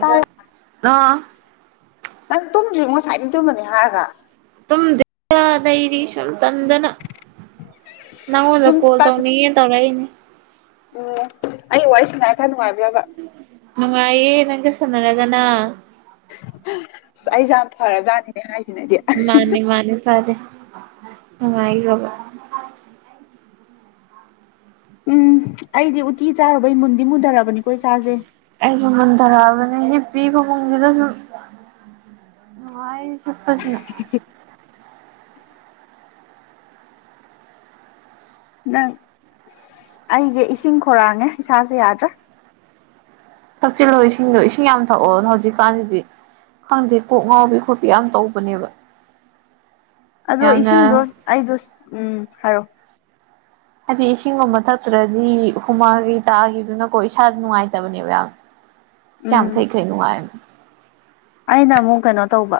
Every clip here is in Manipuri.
ꯇꯥꯔꯦ ꯑꯥ ꯅꯪ ꯇꯨꯝꯗ꯭ꯔꯤꯕꯣ ꯉꯁꯥꯏꯗꯩ ꯇꯨꯝꯃꯅꯤ ꯍꯥꯏꯔꯒ ꯇꯨꯝꯇꯦ ꯗ ꯂꯩꯔꯤꯁꯨꯝ ꯇꯟꯗꯅ ꯅꯪꯗ ꯁꯨꯝ ꯀꯣꯜ ꯇꯟ ꯇꯧꯅꯤꯡꯉꯦꯅ ꯇꯧ꯭ꯔꯅꯤ ꯎꯝ ꯑꯩ ꯋꯥꯔꯤ ꯁꯅꯔ ꯈꯔ ꯅꯨꯡꯉꯥꯏꯕ꯭ꯔꯕ ꯅꯨꯡꯉꯥꯏꯌꯦ ꯅꯪꯒ ꯁꯥꯟꯅꯔꯒꯅ ꯑꯁ ꯑꯩꯁꯦ ꯌꯥꯝ ꯐꯔꯖꯥꯠꯅꯤꯅꯦ ꯍꯥꯏꯁꯤꯅꯗꯤ ꯃꯥꯅꯦ ꯃꯥꯅꯦ ꯐꯌꯦ ꯅꯨꯉꯥꯏꯈꯔꯕ ꯑ [inaudible] ꯎꯝ ꯑꯩꯗꯤ ꯎꯇꯤ ꯆꯥꯔꯨꯕꯩ ꯃꯨꯟꯗꯤ ꯃꯨꯟꯊꯔꯕꯅꯤꯀꯣ ꯏ ꯁꯥꯁꯦ ꯑꯩꯁꯨ ꯃꯨꯟꯊꯔꯛꯑꯕꯅꯦ ꯍꯤꯞꯄꯤ ꯐꯃꯨꯡꯁꯤꯗ ꯁꯨꯝ ꯅꯨꯡꯥꯏ ꯍꯤꯞꯄꯁꯤꯅ ꯅꯪ ꯑ ꯑꯩꯁꯦ ꯏꯁꯤꯡ ꯈꯔꯥꯡꯉꯦ ꯏꯁꯥꯁꯦ ꯌꯥꯗ꯭ꯔꯥ ꯊꯛꯆꯤꯜꯂꯣ ꯏꯁꯤꯡꯗꯣ ꯏꯁꯤꯡ ꯌꯥꯝ ꯊꯛꯑꯣ ꯍꯧꯖꯤꯛꯀꯥꯟꯁꯤꯗꯤ ꯈꯪꯗꯦ ꯀꯣꯛ ꯉꯥꯎꯕꯤ ꯈꯣꯠꯄꯤ ꯌꯥꯝ ꯇꯧꯕꯅꯦꯕ ꯑꯗꯣ ꯏꯁꯤꯡꯗꯣ ꯌꯥꯝꯅ ꯑꯩꯗꯣ ꯎꯝ ꯍꯥꯏꯔꯛꯑꯣ ꯍꯥꯏꯗꯤ ꯏꯁꯤꯡꯒꯨꯝꯕ ꯊꯛꯇꯔꯗꯤ ꯍꯨꯃꯥꯡ ꯇꯥꯈꯤꯕꯗꯨꯅꯀꯣ ꯏꯁꯥꯗ ꯅꯨꯡꯉꯥꯏꯇꯕꯅꯦꯕ ꯌꯥꯝ ꯌꯥꯝ ꯎꯝ ꯊꯡꯏꯈꯩꯅꯅꯨꯡ ꯉꯥꯏ ꯑꯩꯅ ꯑꯃꯨꯛ ꯀꯩꯅꯣ ꯇꯧꯕ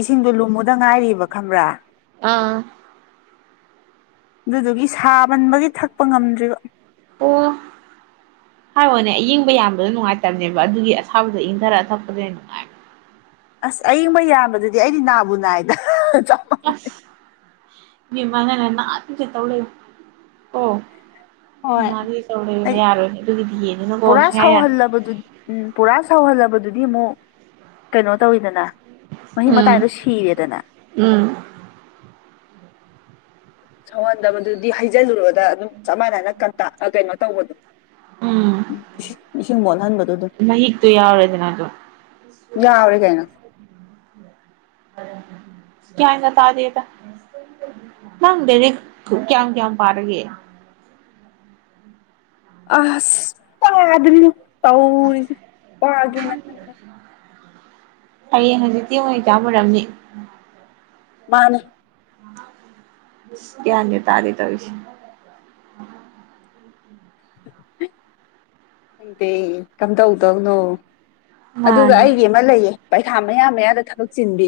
ꯏꯁꯤꯡꯗꯨ ꯂꯨꯝꯃꯨꯗ ꯉꯥꯏꯔꯤꯕ ꯈꯪꯕ꯭ꯔꯥ ꯑꯥ ꯑꯗꯨꯗꯨꯒꯤ ꯁꯥꯃꯟꯕꯒꯤ ꯊꯛꯄ ꯉꯝꯗ꯭ꯔꯤꯕ [unintelligible] ꯍꯥꯏꯋꯤꯅꯦ ꯑꯢꯪꯕ ꯌꯥꯝꯕꯗꯣ ꯅꯨꯡꯉꯥꯏꯇꯕꯅꯦꯕ ꯑꯗꯨꯒꯤ ꯑꯁꯥꯕꯗꯣ ꯏꯪꯊꯔꯛꯒ ꯊꯛꯄꯗ ꯅꯨꯡꯉꯥꯏꯕ ꯑꯁ ꯑꯌꯤꯡꯕ ꯌꯥꯝꯕꯗꯨꯗꯤ ꯑꯩꯗꯤ ꯅꯥꯕꯨ ꯅꯥꯏꯗ ꯑꯁ ꯢꯕꯦꯝꯃ ꯅꯪꯅ ꯅꯗꯧꯗ ꯇꯧ ꯂꯩ ꯑꯣ ꯍꯣꯏ ꯑꯧ ꯑꯩ ꯌꯥꯔꯣ ꯑꯗꯨꯗꯤꯅ ꯄꯨꯔꯥ ꯀꯁꯉ ꯌꯥꯔꯦ [inaudible] [inaudible] ꯎꯝ ꯄꯨꯔꯥ ꯁꯧꯍꯜꯂꯕꯗꯨꯗꯤ ꯑꯃꯨꯛ ꯀꯩꯅꯣ ꯇꯧꯋꯤꯗꯅ ꯃꯍꯤꯛ ꯎꯝ ꯃꯇꯥꯏꯗꯣ ꯁꯤꯔꯦꯗꯅꯥ ꯫ ꯎꯝ ꯁꯧꯍꯟꯗꯕꯗꯨꯗꯤ ꯍꯩꯖꯤꯜꯂꯨꯔꯣꯗ ꯑꯗꯨꯝ ꯆꯞ ꯃꯥꯟꯅꯅ ꯀꯟꯇ ꯀꯩꯅꯣ ꯇꯧꯕꯗꯣ ꯎꯝ ꯢꯁꯤꯡ ꯃꯣꯜꯍꯟꯕꯗꯨꯗ ꯃꯍꯤꯛꯇꯣ ꯌꯥꯎꯔꯦꯗꯅ ꯑꯗꯣ ꯌꯥꯋ꯭ꯎꯔꯦ ꯀꯩꯅꯣ ꯀꯌꯥꯟꯒ ꯇꯥꯗꯦꯗ ꯈꯪꯗꯦꯅꯦ ꯀꯌꯥꯝ ꯀꯌꯥꯝ ꯄꯥꯔꯒꯦ ꯑꯁ ꯄꯥꯗ꯭ꯔꯤꯗ ꯇꯧꯔꯤꯁꯦ ꯄꯥꯒꯦꯅ ꯈꯟꯕꯅꯦ ꯍꯌꯦꯡ ꯍꯧꯖꯤꯛꯇꯤ ꯃꯨꯛꯇꯤ ꯑꯦꯛꯖꯥꯝ ꯑꯣꯢꯔꯝꯅꯤ ꯃꯥꯅꯦ ꯀꯌꯥꯟꯒ ꯇꯥꯔꯦ ꯇꯧꯔꯤꯁꯦ ꯈꯪꯗꯦ ꯀꯝꯗꯧꯗꯧꯅꯣ ꯑꯗꯨꯒ ꯃꯥꯅꯦ ꯑꯩꯒꯤ ꯑꯃ ꯂꯩꯌꯦ ꯄꯩꯈꯥ ꯃꯌꯥ ꯃꯌꯥꯗ ꯊꯕꯛ ꯆꯤꯟꯕꯤ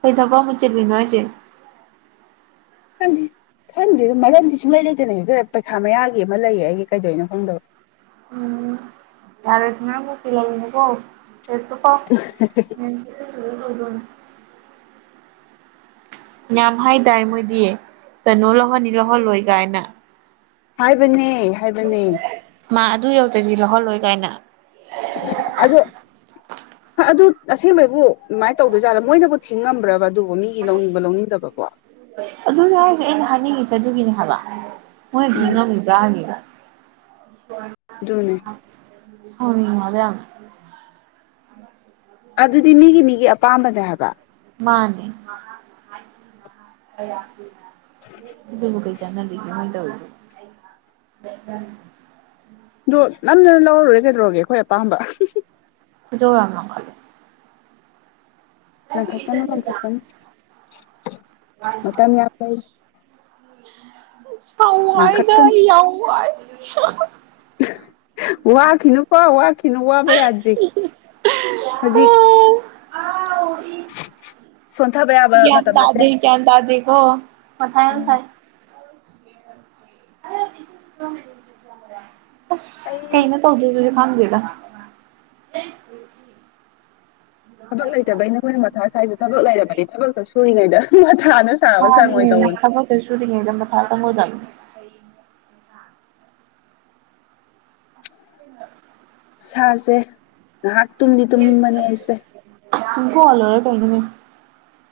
ꯀꯩ ꯊꯕꯛꯅꯣ ꯆꯤꯟꯂꯤ ꯍꯥꯢꯁꯤ ꯈꯪꯗꯦ ꯈꯪꯗꯦ ꯑꯗ ꯃꯔꯝꯗꯤ ꯁꯨꯡꯂꯩ ꯂꯩꯇꯅ ꯁꯤꯗ ꯄꯩꯈꯥ ꯃꯌꯥꯒꯤ ꯑꯃ ꯂꯩꯌꯦ ꯑꯩꯒꯤ ꯀꯩꯗꯧꯅꯣ ꯈꯪꯗꯕ ꯎꯝ ꯌꯥꯔꯦ ꯊꯅꯖꯤꯤ ꯂ ꯀꯣ ꯐꯣ ꯀꯥꯎ [inaudible] [inaudible] ꯃ [inaudible] ꯌꯥꯝ ꯍꯥꯏ ꯇꯥꯏ ꯃꯣꯏꯗꯤ ꯀꯩꯅꯣ ꯂꯧꯍꯅꯤ ꯂꯧꯍꯜꯂꯣꯏ ꯀꯥꯏꯅ ꯍꯥꯏꯕꯅꯦ ꯍꯥꯏꯕꯅꯦ ꯃꯥꯛ ꯑꯗꯨ ꯌꯧꯗ꯭ꯔꯗꯤ ꯂꯧꯍꯜꯂꯣꯏ ꯀꯥꯏꯅ ꯑꯗꯨ ꯑꯗꯨ ꯑꯁꯦꯡꯕꯩꯕꯨ ꯑꯗꯨꯃꯥꯏꯅ ꯇꯧꯗꯣꯏꯖꯥꯠꯂ ꯃꯣꯏꯅꯕꯨ ꯊꯤꯡꯉꯝꯝꯕ꯭ꯔꯕ ꯑꯗꯨꯕꯨ ꯃꯤꯒꯤ ꯂꯧꯅꯤꯡꯕ ꯂꯧꯅꯤꯡꯗꯕꯕꯣ ꯑꯗꯨꯅꯦ ꯍꯥꯏꯁꯦ ꯑꯩꯅ ꯍꯥꯏꯅꯤꯡꯉꯤꯁꯦ ꯑꯗꯨꯒꯤꯅꯦ ꯍꯥꯏꯕ ꯃꯣꯏꯅꯗꯤ ꯎꯝ ꯉꯝꯃꯤꯕ ꯅꯤꯗ ꯑꯗꯨꯅꯦ ꯁꯥꯎꯉꯤꯡꯌꯦꯕ ꯌꯥꯝꯅ ꯑꯗꯨꯗꯤ ꯃꯤꯒꯤ ꯃꯤꯒꯤ ꯑꯄꯥꯝꯕꯅꯦ ꯍꯥꯏꯕ ꯃꯥꯅꯦ ꯀꯩ ꯆꯠꯅꯕꯤꯅꯣ ꯃꯣꯢ ꯇꯧꯔꯤꯁꯦ ꯑꯗꯣ ꯅꯝꯅꯅ ꯂꯧꯔ ꯂꯣꯢꯔꯦ ꯀꯩꯗꯧꯔꯒꯦ ꯑꯩꯈꯣꯏ ꯑꯄꯥꯝꯕ ꯖꯔꯔꯅ ꯈꯜꯂꯦ [inaudible] ꯇ ꯏꯇ ꯂꯪꯈꯠꯀꯅꯨ ꯆ ꯂꯪꯈꯠꯀꯅꯨ ꯋꯥ ꯃꯇꯝ ꯌꯥꯝ ꯂꯩ [inaudible] ꯑꯩ ꯌꯥꯝ ꯋꯥꯢꯗ ꯂꯪꯈꯠꯀꯅꯨ ꯌꯥꯝ ꯋꯥꯢ ꯋꯥꯈꯤꯅꯨꯀꯣ ꯋꯥꯈꯤꯅꯨ ꯋꯥꯕ ꯌꯥꯗ꯭ꯔꯤ ꯍꯧꯖꯤꯛ꯫ [unintelligible] ꯁꯣꯟꯊꯕ꯫ ꯌꯥꯕ ꯒ꯭ꯌꯥꯟ ꯃꯇꯝ ꯅꯠꯇꯦ ꯇꯥꯗꯦ ꯀ꯭ꯌꯥꯟ ꯇꯥꯗꯦ ꯀꯣ ꯃꯊꯥ ꯌꯥꯝ ꯎꯝ ꯁꯥꯢ꯫ ꯑꯁ ꯑꯩ ꯀꯩꯩꯅꯣ ꯇꯧꯗꯨꯢꯁꯨ ꯈꯪꯗꯦꯗ꯫ ꯊꯕꯛ ꯂꯩꯇꯕꯩꯅꯦ ꯑꯩꯈꯣꯏꯅ ꯃꯊꯥ ꯁ꯭ꯋꯥꯏꯁꯦ ꯊꯕꯛ ꯂꯩꯔꯕꯅꯤ ꯊꯕꯛꯇ ꯁꯨꯔꯤꯉꯩꯗ꯫ ꯁꯥꯕ ꯁꯪꯉꯣꯏ ꯍ ꯇꯧꯕꯅꯤ ꯈꯕꯔ ꯇ ꯁꯨꯇꯗ ꯃ ꯊꯥ ꯁꯪꯒꯣꯗ꯫ [inaudible] ꯁꯤ [inaudible] ꯁꯥꯁꯦ ꯉꯥꯏꯍꯥꯛ ꯇꯨꯝꯗꯤ ꯇꯨꯝꯅꯤꯡꯕꯅꯦ ꯑꯩꯁꯦ ꯇꯨꯝꯊꯣꯛꯑꯒ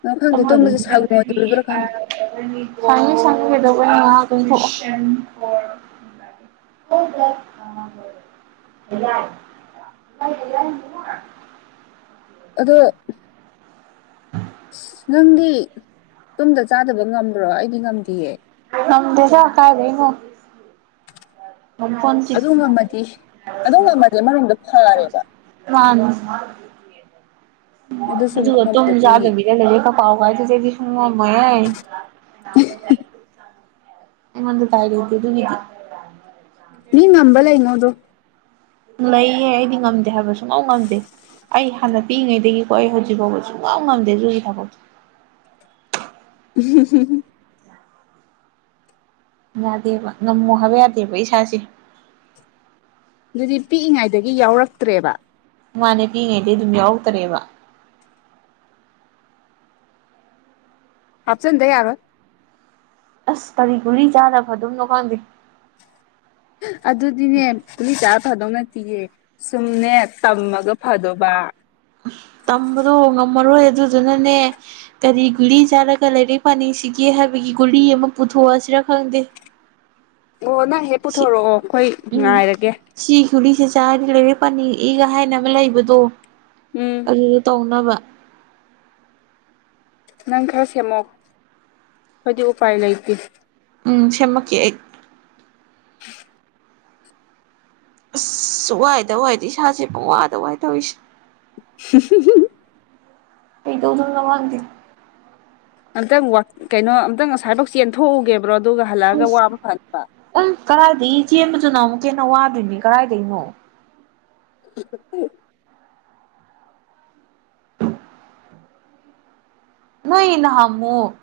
ꯅꯪ ꯈꯪꯗꯦ ꯇꯨꯝꯕꯁꯦ ꯁꯪꯉꯣꯏꯗꯣꯔꯤꯕ꯭ꯔꯥ ꯈꯪꯗꯦ ꯀꯩꯅꯣꯅꯦ [unintelligible] [unintelligible] [unintelligible] ꯑꯗꯣ ꯑꯁ ꯅꯪꯗꯤ ꯇꯨꯡꯗ ꯆꯥꯗꯕ ꯉꯝꯗ꯭ꯔꯣ ꯑꯩꯗꯤ ꯉꯝꯗꯦꯌꯦ ꯅꯝꯗꯦꯗ ꯀꯥꯏꯗꯩꯅꯣ ꯫ ꯃꯐꯣꯟ ꯑꯗꯨꯉꯝꯃꯗꯤ ꯑꯗꯨꯉꯝꯃꯗꯤ ꯑꯃꯔꯣꯝꯗ ꯐꯥꯔꯦꯕ ꯃꯥꯟꯅꯦ ꯑꯗꯨꯁꯨ ꯑꯃꯨꯛ ꯑꯗꯨꯒ ꯉꯝꯗꯕꯤ ꯇꯨꯝꯆꯗꯕꯤ [unintelligible] ꯈꯪ ꯉꯝꯃꯣꯏꯌꯦ ꯑꯩꯉꯣꯟꯗ [unintelligible] ꯃꯤ ꯉꯝꯕ ꯂꯩꯉꯣ ꯑꯗꯣ ꯂꯩꯌꯦ ꯑꯩꯗꯤ ꯉꯝꯗꯦ ꯍꯥꯏꯕ ꯁꯨꯛꯉꯝ ꯉꯝꯗꯦ ꯑꯩ ꯍꯥꯟꯅ ꯄꯤꯛꯏꯉꯩꯗꯒꯤꯀꯣ ꯑꯩ ꯍꯧꯖꯤꯛꯐꯥꯎꯕ ꯁꯨꯡꯉꯝ ꯉꯝꯗꯦ ꯑꯗꯨꯒꯤ ꯊꯕꯥꯛꯇꯣ [unintelligible] ꯌꯥꯗꯦꯕ ꯉꯝꯃꯣ ꯍꯥꯏꯕ ꯌꯥꯗꯦꯕ ꯏꯁꯥꯁꯦ ꯑꯗꯨꯗꯤ ꯄꯤꯛꯏ ꯉꯥꯏꯗꯒꯤ ꯌꯥꯎꯔꯛꯇ꯭ꯔꯦꯕ ꯃꯥꯅꯦ ꯄꯤꯛꯏ ꯉꯩꯗꯩ ꯑꯗꯨꯝ ꯌꯥꯎꯔꯛꯇ꯭ꯔꯦꯕ ꯍꯥꯞꯆꯤꯟꯗ ꯌꯥꯔꯣꯏ ꯑꯁ ꯀꯔꯤ ꯒꯨꯂꯤ ꯆꯥꯔ ꯐꯗꯨꯝꯅꯣ ꯈꯪꯗꯦ ꯑꯗꯨꯗꯤꯅꯦ ꯒꯨꯂꯤꯁ ꯆꯥꯔ ꯐꯥꯗꯧ ꯅꯠꯇꯤꯌꯦ ꯁꯨꯝꯅꯦ ꯇꯝꯃꯒ ꯐꯗꯧꯕ ꯇꯝꯕꯗꯣ ꯉꯝꯃꯔꯣꯏ ꯑꯗꯨꯗꯨꯅꯅꯦ ꯀꯔꯤ ꯒꯨꯂꯤ ꯆꯥꯔꯒ ꯂꯥꯏꯔꯤꯛ ꯄꯥꯅꯤꯡꯁꯤꯒꯦ ꯍꯥꯏꯕꯒꯤ ꯒꯨꯂꯤ ꯑꯃ ꯄꯨꯊꯣꯛ ꯑꯁꯤꯔꯥ ꯈꯪꯗꯦ ꯑꯣ ꯅꯪꯍꯦꯛ ꯁꯤ ꯄꯨꯊꯣꯔꯛꯑꯣ ꯑꯩꯈꯣꯏ ꯎꯝ ꯉꯥꯏꯔꯒꯦ ꯁꯤ ꯒꯨꯂꯤꯁꯦ ꯆꯥꯔꯗꯤ ꯂꯥꯏꯔꯤꯛ ꯄꯥꯅꯤꯡꯉꯛꯏꯀ ꯍꯥꯏꯅꯕ ꯂꯩꯕꯗꯣ ꯎꯝ ꯑꯗꯨꯗ ꯇꯧꯅꯕ ꯅꯪ ꯈꯔ ꯁꯦꯝꯃꯛꯑꯣ ꯑꯈꯣꯏꯗꯤ ꯎꯄꯥꯏ ꯂꯩꯇꯦ ꯎꯝ ꯁꯦꯝꯃꯛꯀꯦ ꯑꯩ [unintelligible] ꯑꯁꯨ ꯋꯥꯏꯗ ꯋꯥꯏꯗ ꯏꯁꯥꯁꯦ ꯄꯨꯡꯋꯥꯗ ꯋꯥꯏ ꯇꯧꯋꯤꯁꯦ [unintelligible] ꯑꯩꯗꯣ ꯈꯪꯉꯕ ꯍꯥꯡꯇꯤ ꯑꯝꯇꯪ ꯋꯥꯛ ꯀꯩꯅꯣ ꯑꯝꯇꯪ ꯉꯁꯥꯏꯕꯥꯎ ꯆꯦꯟꯊꯣꯛꯎ ꯒꯦꯕ꯭ꯔꯣ ꯑꯗꯨꯒ ꯍꯜꯂꯛꯑꯒ ꯋꯥꯕ ꯐꯥꯅꯕ ꯎꯝ ꯀꯔꯥꯏꯗꯒꯤ ꯆꯦꯟꯕꯖꯨ ꯅꯪꯍꯧꯗꯦꯅ ꯋꯥꯗꯣꯏꯅꯤ ꯀꯔꯥꯏꯗꯩꯅꯣ [unintelligible] ꯅꯣꯏ ꯅꯍꯥꯟꯃꯨꯛ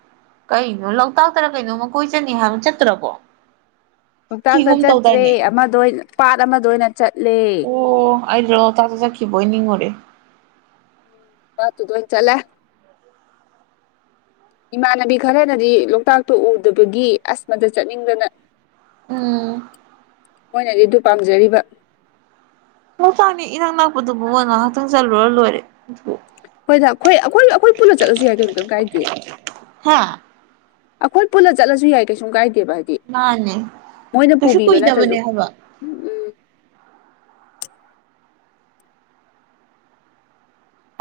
ꯀꯩꯅꯣ ꯂꯣꯛꯇꯥꯛꯇꯔ ꯀꯩꯅꯣꯝꯃ ꯀꯣꯏ ꯆꯠꯅꯤ ꯍꯥꯏꯕ ꯆꯠꯇ꯭ꯔꯕꯣ ꯂꯣꯛꯇꯥꯛꯇ ꯈꯤꯒꯨꯝ ꯆꯠꯇ꯭ꯔꯦ ꯇꯧꯗꯥꯏꯅꯦ ꯑꯃꯗ ꯑꯣꯏꯅ ꯄꯥꯠ ꯑꯃꯗ ꯑꯣꯏꯅ ꯆꯠꯂꯦ ꯑꯗꯤꯔꯣ ꯂꯣꯇꯥꯛ ꯆꯠꯈꯤꯕꯣꯏ ꯅꯤꯡꯉꯨꯔꯦ ꯄꯥꯠ ꯇꯨꯗ ꯑꯣꯏꯅ ꯆꯠꯂꯦ ꯏꯃꯥꯟꯅꯕꯤ ꯈꯔꯅꯗꯤ ꯂꯣꯛꯇꯥꯛꯇꯣ ꯎꯗꯕꯒꯤ ꯑꯁ ꯃꯗ ꯆꯠꯅꯤꯡꯗꯅ ꯎꯝ ꯃꯣꯏꯅꯗꯤ ꯑꯗꯨ ꯄꯥꯝꯖꯔꯤꯕ ꯂꯣꯛꯇꯥꯛꯅꯦ ꯏꯅꯛ ꯅꯛꯄꯗꯨꯕꯨ ꯉꯥꯏꯍꯥꯛꯇꯪ ꯆꯠꯂꯨꯔ ꯂꯣꯏꯔꯦ ꯑꯗꯨ ꯍꯣꯏꯗ ꯑꯩꯈꯣꯏ ꯑꯩꯈꯣꯏ ꯑꯩꯈꯣꯏ ꯄꯨꯂ ꯆꯠꯂꯁꯨ ꯌꯥꯏ ꯀꯩꯅꯣ ꯀꯩꯝ ꯀꯥꯏꯗꯦ ꯍꯥ ꯑꯩꯈꯣꯏ ꯄꯨꯂ ꯆꯠꯂꯁꯨ ꯌꯥꯏ ꯀꯩꯁꯨꯝ ꯀꯥꯏꯗꯦꯕ ꯍꯥꯏ ꯃꯥꯟꯅꯦ ꯀꯩꯁꯨ ꯅꯠꯇ꯭ꯔꯁꯨ ꯀꯨꯏꯗꯕꯅꯦ ꯍꯥꯏꯕ ꯎꯝ ꯎꯝ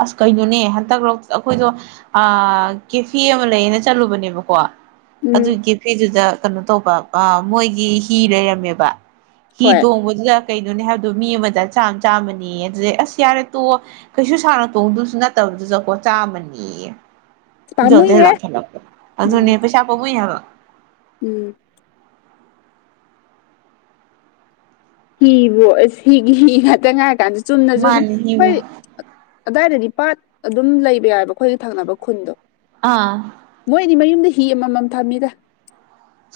ꯑꯁ ꯀꯩꯅꯣꯅꯦ ꯍꯟꯇꯛ ꯔꯣꯛꯁ ꯑꯩꯈꯣꯏꯗꯣ ꯑ ꯀꯦꯐꯤ ꯑꯃ ꯂꯩꯌꯦꯅ ꯆꯠꯂꯨꯕꯅꯦꯕꯀꯣ ꯎꯝ ꯑꯗꯨꯒꯤ ꯀꯦꯐꯤꯗꯨꯗ ꯀꯩꯅꯣ ꯇꯧꯕ ꯑ ꯃꯣꯏꯒꯤ ꯍꯤ ꯂꯩꯔꯝꯃꯦꯕ ꯍꯤ ꯍꯣꯏ ꯇꯣꯡꯕ ꯗꯨꯗ ꯀꯩꯅꯣꯅꯦ ꯍꯥꯏꯕꯗꯨꯕꯣ ꯃꯤ ꯑꯃꯗ ꯆꯥꯝ ꯆꯥꯝꯃꯅꯦꯌꯦ ꯑꯗꯨꯗꯩ ꯑꯁ ꯌꯥꯔꯦ ꯇꯣꯛꯑꯣ ꯀꯩꯁꯨ ꯁꯥꯡꯅ__ ꯇꯣꯡꯗꯧꯁꯨ ꯅꯠꯇꯕꯗꯨꯗꯀꯣ ꯆꯥꯝꯃꯅꯦꯌꯦ ꯈꯣꯏꯗꯧꯗꯣ ꯍꯦꯛ ꯄꯥꯝꯃꯨꯏꯍꯦ ꯂꯪꯈꯠ ꯂꯛꯄ ꯑꯗꯨꯅꯦ ꯎꯝ ꯄꯩꯁꯥ ꯄꯥꯝꯃꯨꯏ ꯍꯥꯏꯕ ꯎꯝ ꯍꯤꯕꯨ ꯑꯁ ꯍꯤꯒꯤ ꯍꯤ ꯉꯥꯛꯇ ꯉꯥꯏꯔꯀꯥꯟꯖꯤꯗ ꯆꯨꯝꯅꯁꯨ ꯑꯗꯨꯝ ꯃꯥꯅꯤ ꯍꯤ ꯈꯣꯏ ꯑ__ ꯑꯗ꯭ꯋꯥꯏꯗꯗꯤ ꯄꯥꯠ ꯑꯗꯨꯝ ꯂꯩꯕ ꯌꯥꯎꯌꯦꯕ ꯑꯩꯈꯣꯏꯒꯤ ꯊꯪꯅꯕ ꯈꯨꯟꯗꯣ ꯑꯥ ꯃꯣꯏꯗꯤ ꯃꯌꯨꯝꯗ ꯍꯤ ꯑꯃꯃꯝ ꯊꯝꯃꯤꯗ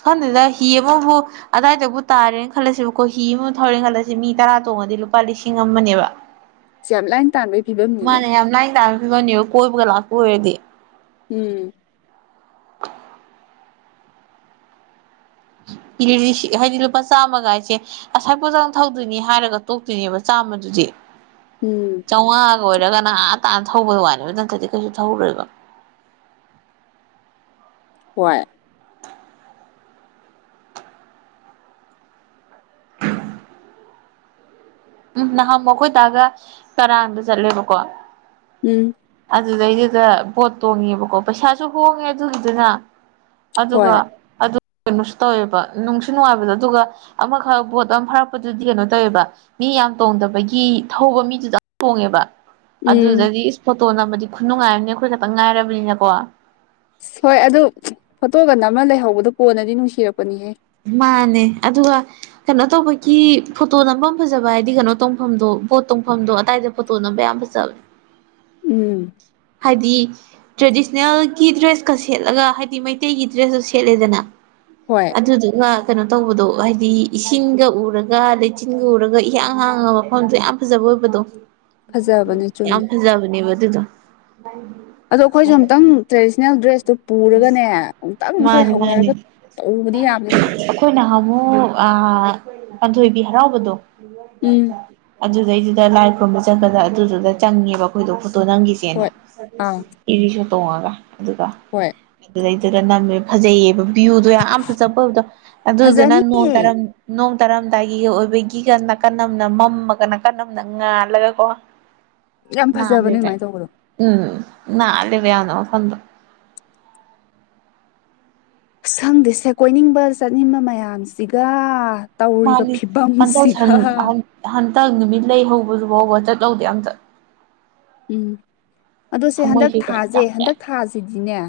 ꯈꯪꯗꯦꯗꯥ ꯍꯤ ꯑꯃꯕꯨ ꯑꯗꯥꯏꯗꯕꯨ ꯇꯥꯔꯦꯅ ꯈꯜꯂꯁꯦꯕꯀꯣ ꯍꯤ ꯑꯃꯕꯨ ꯊꯧꯔꯦꯅ ꯈꯜꯂꯁꯦ ꯃꯤ ꯇꯔꯥ ꯇꯣꯡꯉꯗꯤ ꯂꯨꯄꯥ ꯂꯤꯁꯤꯡ ꯑꯃꯅꯦꯕ [inaudible] ꯂꯥꯏꯅ ꯇꯥꯟꯕꯒꯤ ꯐꯤꯕꯝꯅꯤꯅꯦ ꯃꯥꯅꯦ ꯌꯥꯝ ꯂꯥꯏꯅ ꯇꯥꯟꯕꯩ ꯐꯤꯕꯝꯅꯦꯕ ꯀꯣꯏꯕꯒ ꯂꯥꯛꯄ ꯑꯣꯏꯔꯗꯤ ꯎꯝ [unintelligible] ꯍꯥꯏꯗꯤ ꯂꯨꯄꯥ ꯆꯥꯝꯃ ꯀꯥꯏꯁꯦ ꯑꯁꯥꯏ ꯐꯧꯇꯪ ꯊꯧꯗꯣꯏꯅꯤ ꯍꯥꯏꯔꯒ ꯇꯣꯛꯇꯣꯏꯅꯦꯕ ꯆꯥꯝꯃꯗꯨꯗꯤ ꯎꯝ ꯆꯥꯝꯉꯥꯒ ꯑꯣꯏꯔꯒ ꯑꯥ ꯇꯥꯟꯅ ꯊꯧꯕꯩ ꯋꯥꯅꯦꯕ ꯅꯠꯇꯗꯤ ꯀꯩꯁꯨ ꯊꯧꯔꯣꯏꯕ ꯍꯣꯏ ꯎꯝꯍ ꯅꯍꯥꯟ ꯃꯨꯛ ꯑꯩꯈꯣꯏ ꯗꯥꯒ ꯀꯔꯥꯡꯗ ꯆꯠꯂꯦꯕꯀꯣ ꯎꯝ ꯑꯗꯨꯗꯩꯗꯨꯗ ꯕꯣꯠ ꯇꯣꯡꯉꯦꯕꯀꯣ ꯄꯩꯁꯥꯁꯨ ꯍꯣꯡꯉꯦ ꯑꯗꯨꯒꯤꯗꯨꯅ ꯍꯣꯏ ꯑꯗꯨꯒ ꯑꯗꯨ ꯀꯩꯅꯣꯁꯨ ꯇꯧꯋꯦꯕ ꯅꯨꯡꯁꯨ ꯅꯨꯡꯉꯥꯏꯕꯗꯣ ꯑꯗꯨꯒ ꯑꯃꯈꯛ ꯕꯣꯠ ꯑꯃ ꯐꯥꯔꯛꯄꯗꯨꯗꯤ ꯀꯩꯅꯣ ꯇꯧꯋꯦꯕ ꯃꯤ ꯌꯥꯝ ꯇꯣꯡꯗꯕꯒꯤ ꯊꯧꯕ ꯃꯤꯗꯨꯗꯪ ꯇꯣꯡꯉꯦꯕ ꯎꯝ ꯑꯗꯨꯗꯗꯤ ꯏꯁ ꯐꯣꯇꯣ ꯅꯝꯕꯗꯤ ꯈꯨꯠꯅꯨꯡꯉꯥꯏ ꯑꯝꯅꯦ ꯑꯩꯈꯣꯏ ꯈꯛꯇꯪ ꯉꯥꯏꯔꯕꯅꯤꯅꯀꯣ ꯑꯁ ꯍꯣꯏ ꯑꯗꯨ ꯐꯣꯇꯣꯒ ꯅꯝꯃ ꯂꯩꯍꯧꯕꯗꯣ ꯀꯣꯟꯅꯗꯤ ꯅꯨꯡꯁꯤꯔꯛꯄꯅꯤꯍꯦ ꯃꯥꯅꯦ ꯑꯗꯨꯒ ꯀꯩꯅꯣ ꯇꯧꯕꯒꯤ ꯐꯣꯇꯣ ꯅꯝꯕꯝ ꯐꯖꯕ ꯍꯥꯏꯗꯤ ꯀꯩꯅꯣ ꯇꯣꯡꯐꯝꯗꯣ ꯕꯣꯠ ꯇꯣꯡꯐꯝꯗꯣ ꯑꯗꯥꯏꯗ ꯐꯣꯇꯣ ꯅꯝꯕ ꯌꯥꯝ ꯐꯖꯕꯅꯦ [inaudible] ꯎꯝ ꯍꯥꯏꯗꯤ ꯇ꯭ꯔꯦꯗꯤꯁꯅꯦꯜꯒꯤ ꯗ꯭ꯔꯦꯁꯀ ꯁꯦꯠꯂꯒ ꯍꯥꯏꯗꯤ ꯃꯩꯇꯩꯒꯤ ꯗ꯭ꯔꯦꯁꯇꯣ ꯁꯦꯠꯂꯦꯗꯅ ꯍꯣꯏ ꯑꯗꯨꯗꯨꯒ ꯀꯩꯅꯣ ꯇꯧꯕꯗꯣ ꯍꯥꯏꯗꯤ ꯏꯁꯤꯡꯒ ꯎꯔꯒ ꯂꯩꯆꯤꯟꯒ ꯎꯔꯒ ꯏꯍꯥꯡ ꯍꯥꯡꯉ ꯃꯐꯝꯗꯣ ꯌꯥꯝ__ ꯐꯖꯕ ꯑꯣꯏꯕꯗꯣ [inaudible] ꯌꯥꯝ ꯆꯨꯝꯃꯦ ꯐꯖꯕꯅꯦꯕ ꯑꯗꯨꯨꯗꯣ ꯑꯗꯣ ꯑꯩꯈꯣꯏꯁꯨ ꯑꯝꯇꯪ ꯇ꯭ꯔꯦꯗꯤꯁꯅꯦꯜ ꯗ꯭ꯔꯦꯁꯇꯨ ꯄꯨꯔꯒꯅꯦ ꯑꯃꯨꯛꯇꯪ ꯑꯩꯈꯣꯏ ꯃꯥꯅꯤ ꯃꯥꯅꯤ ꯍꯧꯅꯔꯒ ꯇꯧꯔꯨꯕꯗꯤ ꯌꯥꯕꯅꯦꯁꯦ ꯑꯩꯈꯣꯏ ꯅꯍꯥꯟꯃꯨꯛ ꯑꯥ ꯄꯥꯟꯊꯣꯏꯕꯤ ꯍꯔꯥꯎꯕꯗꯣ ꯎꯝ ꯑꯗꯨꯗꯩꯗꯨꯗ ꯂꯥꯏ ꯈꯨꯔꯨꯝꯕ ꯆꯠꯄꯗ ꯑꯗꯨꯗꯨꯗ ꯆꯪꯉꯦꯕ ꯑꯩꯈꯣꯏꯗꯣ ꯐꯣꯇꯣ ꯅꯝꯒꯤꯁꯦ__ ꯁꯦꯅ ꯍꯣꯏ ꯑꯥ ꯏ ꯔꯤꯛꯁꯣ ꯇꯣꯡꯉꯒ ꯑꯗꯨꯒ ꯍꯣꯏ ꯑꯗꯨꯗꯩꯗꯨꯗ ꯅꯝꯃꯦ ꯐꯖꯩꯌꯦꯕ ꯚ꯭ꯌꯨꯗꯣ ꯌꯥꯝ ꯐꯖꯕ ꯑꯣꯏꯕꯗꯣ ꯑꯗꯨꯗꯨꯅ ꯅꯣꯡ ꯐꯖꯅꯤꯌꯦ ꯇꯥꯔꯝ__ ꯅꯣꯡ ꯇꯥꯔꯝꯗꯥꯏꯒꯤꯒ ꯑꯣꯏꯕꯒꯤꯒ ꯅꯥꯀꯟ ꯑꯃꯅ ꯃꯝꯃꯒ ꯅꯥꯀꯟ ꯑꯃꯅ ꯉꯥꯜꯂꯒ ꯀꯣ [inaudible] ꯐꯖꯕꯅꯦ ꯅꯥꯜꯂꯦꯗꯥꯏ ꯑꯗꯨꯃꯥꯏꯅ ꯇꯧꯕꯗꯣ ꯎꯝ ꯅꯥꯜꯂꯦꯕ ꯌꯥꯝꯅ ꯃꯐꯝꯗꯣ ꯑꯁ ꯈꯪꯗꯦ ꯁꯦ ꯀꯣꯏꯅꯤꯡꯕ ꯆꯠꯅꯤꯡꯕ ꯃꯌꯥꯝꯁꯤꯒ ꯇꯧꯔꯤꯕ ꯃꯥꯅꯤ ꯍꯟꯗꯛ ꯐꯤꯕꯝꯁꯤꯒ ꯁꯟ ꯍꯟ ꯍꯟꯇꯛ ꯅꯨꯃꯤꯠ ꯂꯩ ꯍꯧꯕꯗꯨ ꯐꯥꯎꯕ ꯆꯠꯍꯧꯗꯦ ꯃꯝꯇꯥ ꯎꯝ ꯑꯗꯣ ꯁꯦ ꯊꯃꯣꯏ ꯍꯟꯗꯛ ꯀꯩꯀꯥ ꯊꯥꯁꯦ ꯆꯥꯛꯄꯦ ꯍꯟꯗꯛ ꯊꯥꯁꯤꯗꯤꯅꯦ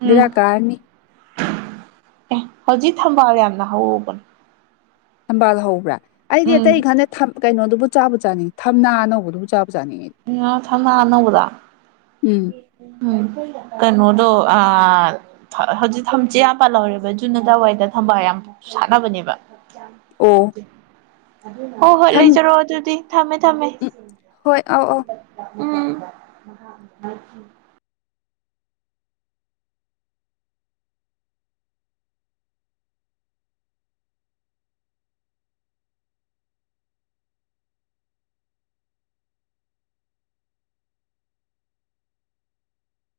ꯎꯝ ꯕꯦꯔꯥꯀꯥꯔꯅꯤ꯫ ꯑꯦ ꯍꯧꯖꯤꯛ ꯊꯝꯕꯥꯜ ꯌꯥꯝꯅ ꯍꯧꯕꯅꯦ꯫ ꯊꯝꯕꯥꯜ ꯍꯧꯕ꯭ꯔꯥ ꯑꯩꯗꯤ ꯑꯇꯩ ꯎꯝ ꯈꯥꯟꯗ ꯀꯩꯅꯣꯗꯨꯕꯨ ꯆꯥꯕ ꯆꯥꯅꯤꯡꯏꯤ ꯊꯝꯅꯥ ꯑꯅꯧꯕꯗꯨꯕꯨ ꯆꯥꯕ ꯆꯥꯅꯤꯡꯉꯏ꯫ ꯎꯝ ꯊꯝꯅꯥ ꯊꯝꯅ ꯑꯅꯥꯑꯣꯕ ꯎꯝ ꯗꯝ ꯀꯩꯅꯣꯗꯣ ꯑ ꯍꯧꯖꯤꯛ ꯊꯝꯁꯦꯠ ꯌꯥꯝ ꯄꯍꯧꯔꯦꯕ ꯖꯨꯅꯗꯥꯋꯥꯏꯗ ꯊꯝꯕꯥꯜ ꯌꯥꯝ ꯁꯥꯟꯅꯕꯅꯦꯕ [inaudible] ꯑꯣ ꯍꯣꯏ ꯍꯣꯏ ꯊꯝ ꯂꯩꯖꯔꯣꯑꯣ ꯑꯗꯨꯗꯤ ꯊꯝꯃꯦ ꯊꯝꯃꯦ ꯎꯝ ꯍꯣꯏ ꯑꯧ ꯑꯧ ꯎꯝ [unintelligible] [inaudible]